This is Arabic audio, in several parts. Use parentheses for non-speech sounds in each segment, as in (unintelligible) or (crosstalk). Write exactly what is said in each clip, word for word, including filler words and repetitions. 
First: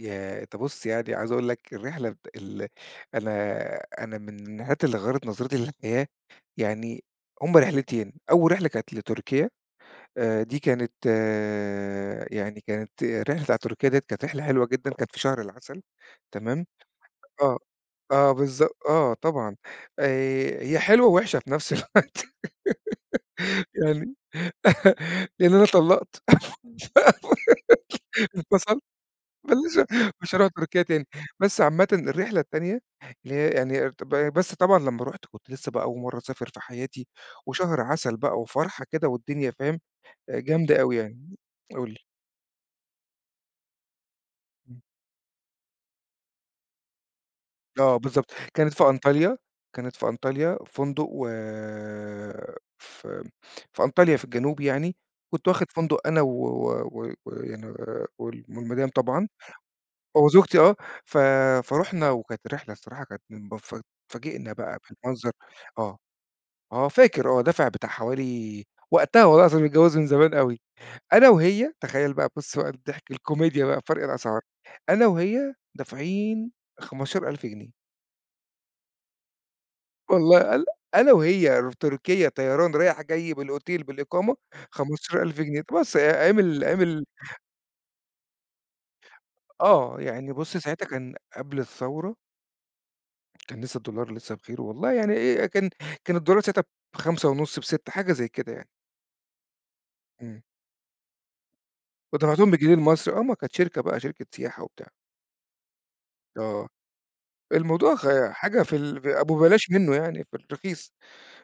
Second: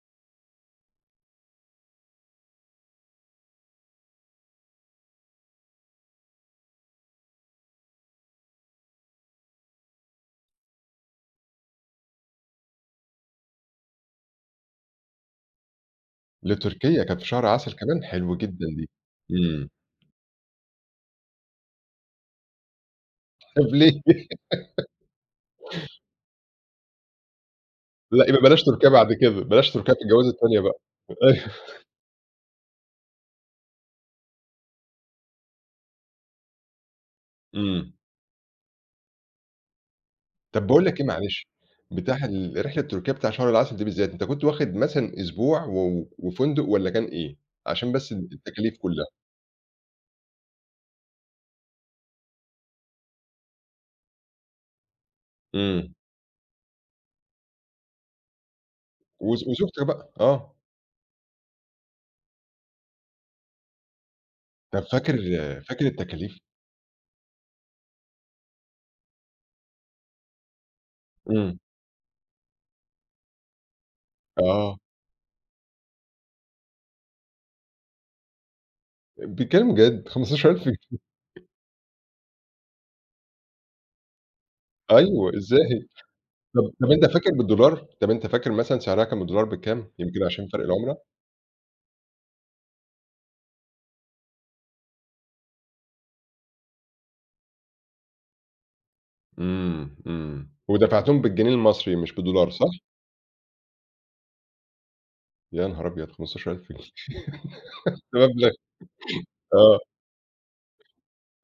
ياه! أنت بُصّ، يعني عايز اقول لك الرحلة بت ال أنا أنا من الرحلات اللي غيّرت نظرتي للحياة، يعني هُم رحلتين، أول رحلة كانت لتركيا آآ، دي كانت يعني كانت الرحلة بتاعة تركيا دِيَّة كانت رحلة حلوة جدًا، كانت في شهر العسل تمام، لتركيا، كانت في شهر آه، عسل كمان، آه حلو جدًا بالضبط، دي، آه طبعًا، إمم. آآ، هي حلوة ووحشة في نفس الوقت (laughs) طب ليه؟ يعني، (laughs) لإن أنا طلّقت لأ، (unintelligible) يبقى بلاش انفصلت، تركيا بعد كده، ما بلاش نيش تركيا في ه الجوازة مش هاروح التانية بقى، تركيا تاني، أيوه. بس عامةً الرحلة التانية اللي هي يعني ابت ب بس طبعًا لما رُحت كنت لسه بقى أول مرّة اسافر في حياتي، وشهر إمم. عسل بقى وفرحة كده والدنيا فاهم، آآ، طب جامدة باقول أوي لك إيه يعني. معلش، قُل لي. بتاع ال رحلة تركيا بتاع شهر العسل دي بالذات، أنت كنت واخد (unintelligible) مثلًا أسبوع، و و وفندق والَّا كان إيه؟ عشان آه بس ال بالضبط، كانت التكاليف في كُلَّها؟ أنطاليا، كانت في أنطاليا فندق و في م في أنطاليا في الجنوب يعني، كنت واخد إمم. فندق أنا و و و ويعني وال والمدام طبعًا، وز وزوجتك بقى، آه. وزوجتي آه، ف فرُحنا وكانت الرحلة الصراحة كانت من بف اتفاجئنا بقى طَب فاكر بالمنظر، فاكر آه، التكاليف؟ آه، فاكر آه، دافع بتاع حوالي وقتها والله العظيم متجوز من زمان أوي، أنا إمم. وهي تخيّل بقى بُصّ بقى الضحك، الكوميديا بقى، فرق الأسعار، آه. أنا وهي دافعين خَمَستاشر ألف جنيه. آآ، بتتكّلم جَد! خَمَستاشر والله الّا ألف جن أنا (laughs) وهي رو تركيا طيران رايح جاي بالأوتيل بالإقامة، خَمَستاشر أيوه، ألف جنيه، طبعًا إزاي! بس آآ، أيام ال طَب أيام طَب ال أنت فاكر بالدولار، طَب أنت فاكر مثلًا سعرها كان بالدولار بكام، آه، يمكن يعني عشان بُصّ فرق ساعتها العملة؟ كان قبل الثورة. كان لسه الدولار لسه بخيره والله يعني آآ، أ كان كان الدولار ساعتها بخَمسة ونص بسِتّة، حاجة زي كده يعني. إمم، إمم. إمم ودفعتهم بالجنيه المصري مش بالدولار ودفعتهم صح؟ بالجنيه المصري، آه، ما كانت شركة بقى، شركة سياحة وبتاع. يا نهار أبيض! خَمَستاشر ألف آه، جن الموضوع (laughs) ده غا مبلغ حاجة في الب أبو بلاش آه. منّه يعني في الرخيص،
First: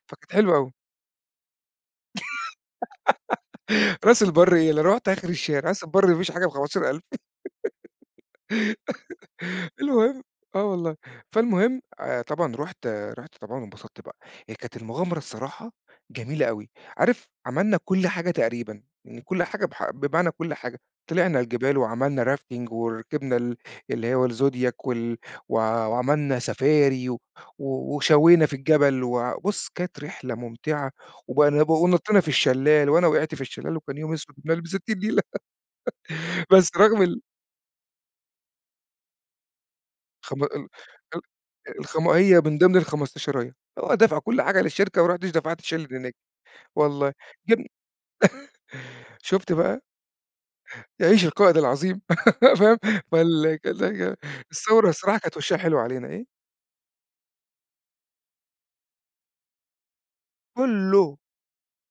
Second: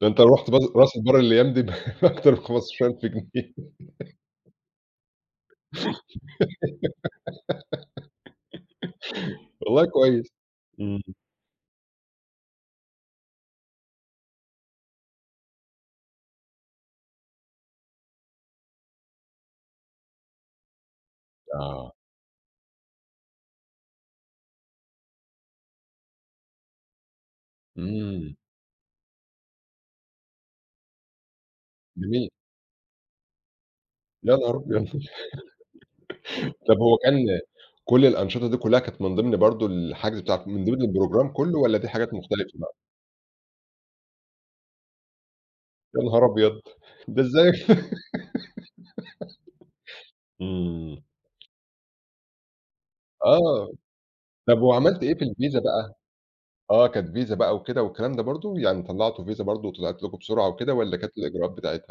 ده أنت فكانت لو رُحت حلوة بد أوي. راس البر الأيام دي، ب بأكتر من خَمَستاشر ألف جنيه. (laughs) (giggles) راس البرّ إيه، لو رُحت آخر الشارع، راس البر ما فيش حاجة بخَمَستاشر ألف (giggles) (laughs) والله المهم كويس، آه والله، إمم. فالمهم آآ، طبعًا رُحت رُحت طبعًا وانبسطت بقى. هي كانت المغامرة الصراحة جميلة أوي، عارف عملنا كُلّ حاجة تقريبًا، يعني كُلّ حاجة ب حق بمعنى كُلّ حاجة، طلعنا الجبال آه. وعملنا rafting وركبنا ال اللي هو الزوديك وال و وعملنا سفاري و و إمم. وشوينا في الجبل وع بُصّ، كانت رحلة ممتعة وبنل ونطّينا في جميل. الشلّال، وأنا وقعت في الشلّال وكان يوم يا أسود نهار ومنيّل أبيض! بستِين نيلة. (laughs) (laughs) بس طب هو رغم ال كان كُلّ الأنشطة دي كلّها، كانت من ضِمن برضه الحجز خم بتاع ال من ال ضِمن آآ، البروجرام كلّه والَّا دي الخما حاجات هي مختلفة من بقى؟ ضِمن الخمستشراية، آه، دافع كل حاجة للشركة، وما رُحتش دفعت شِلِن يا هناك، نهار أبيض! والله، ده إزاي؟ جبن (laughs) شُفت بقى. (laughs) إمم. يعيش القائد العظيم. (laughs) فاهم، فال آه، (unintelligible) ال طَب الثورة وعملت إيه الصراحة في كانت وشّها الفيزا حلو بقى؟ علينا. إيه؟ آه، كانت فيزا بقى وكده والكلام ده برضه، يعني طلّعتوا فيزا برضه، وطلعت لكم بسرعة وكده والَّا كانت كُلّه. إيه الإجراءات بتاعتها؟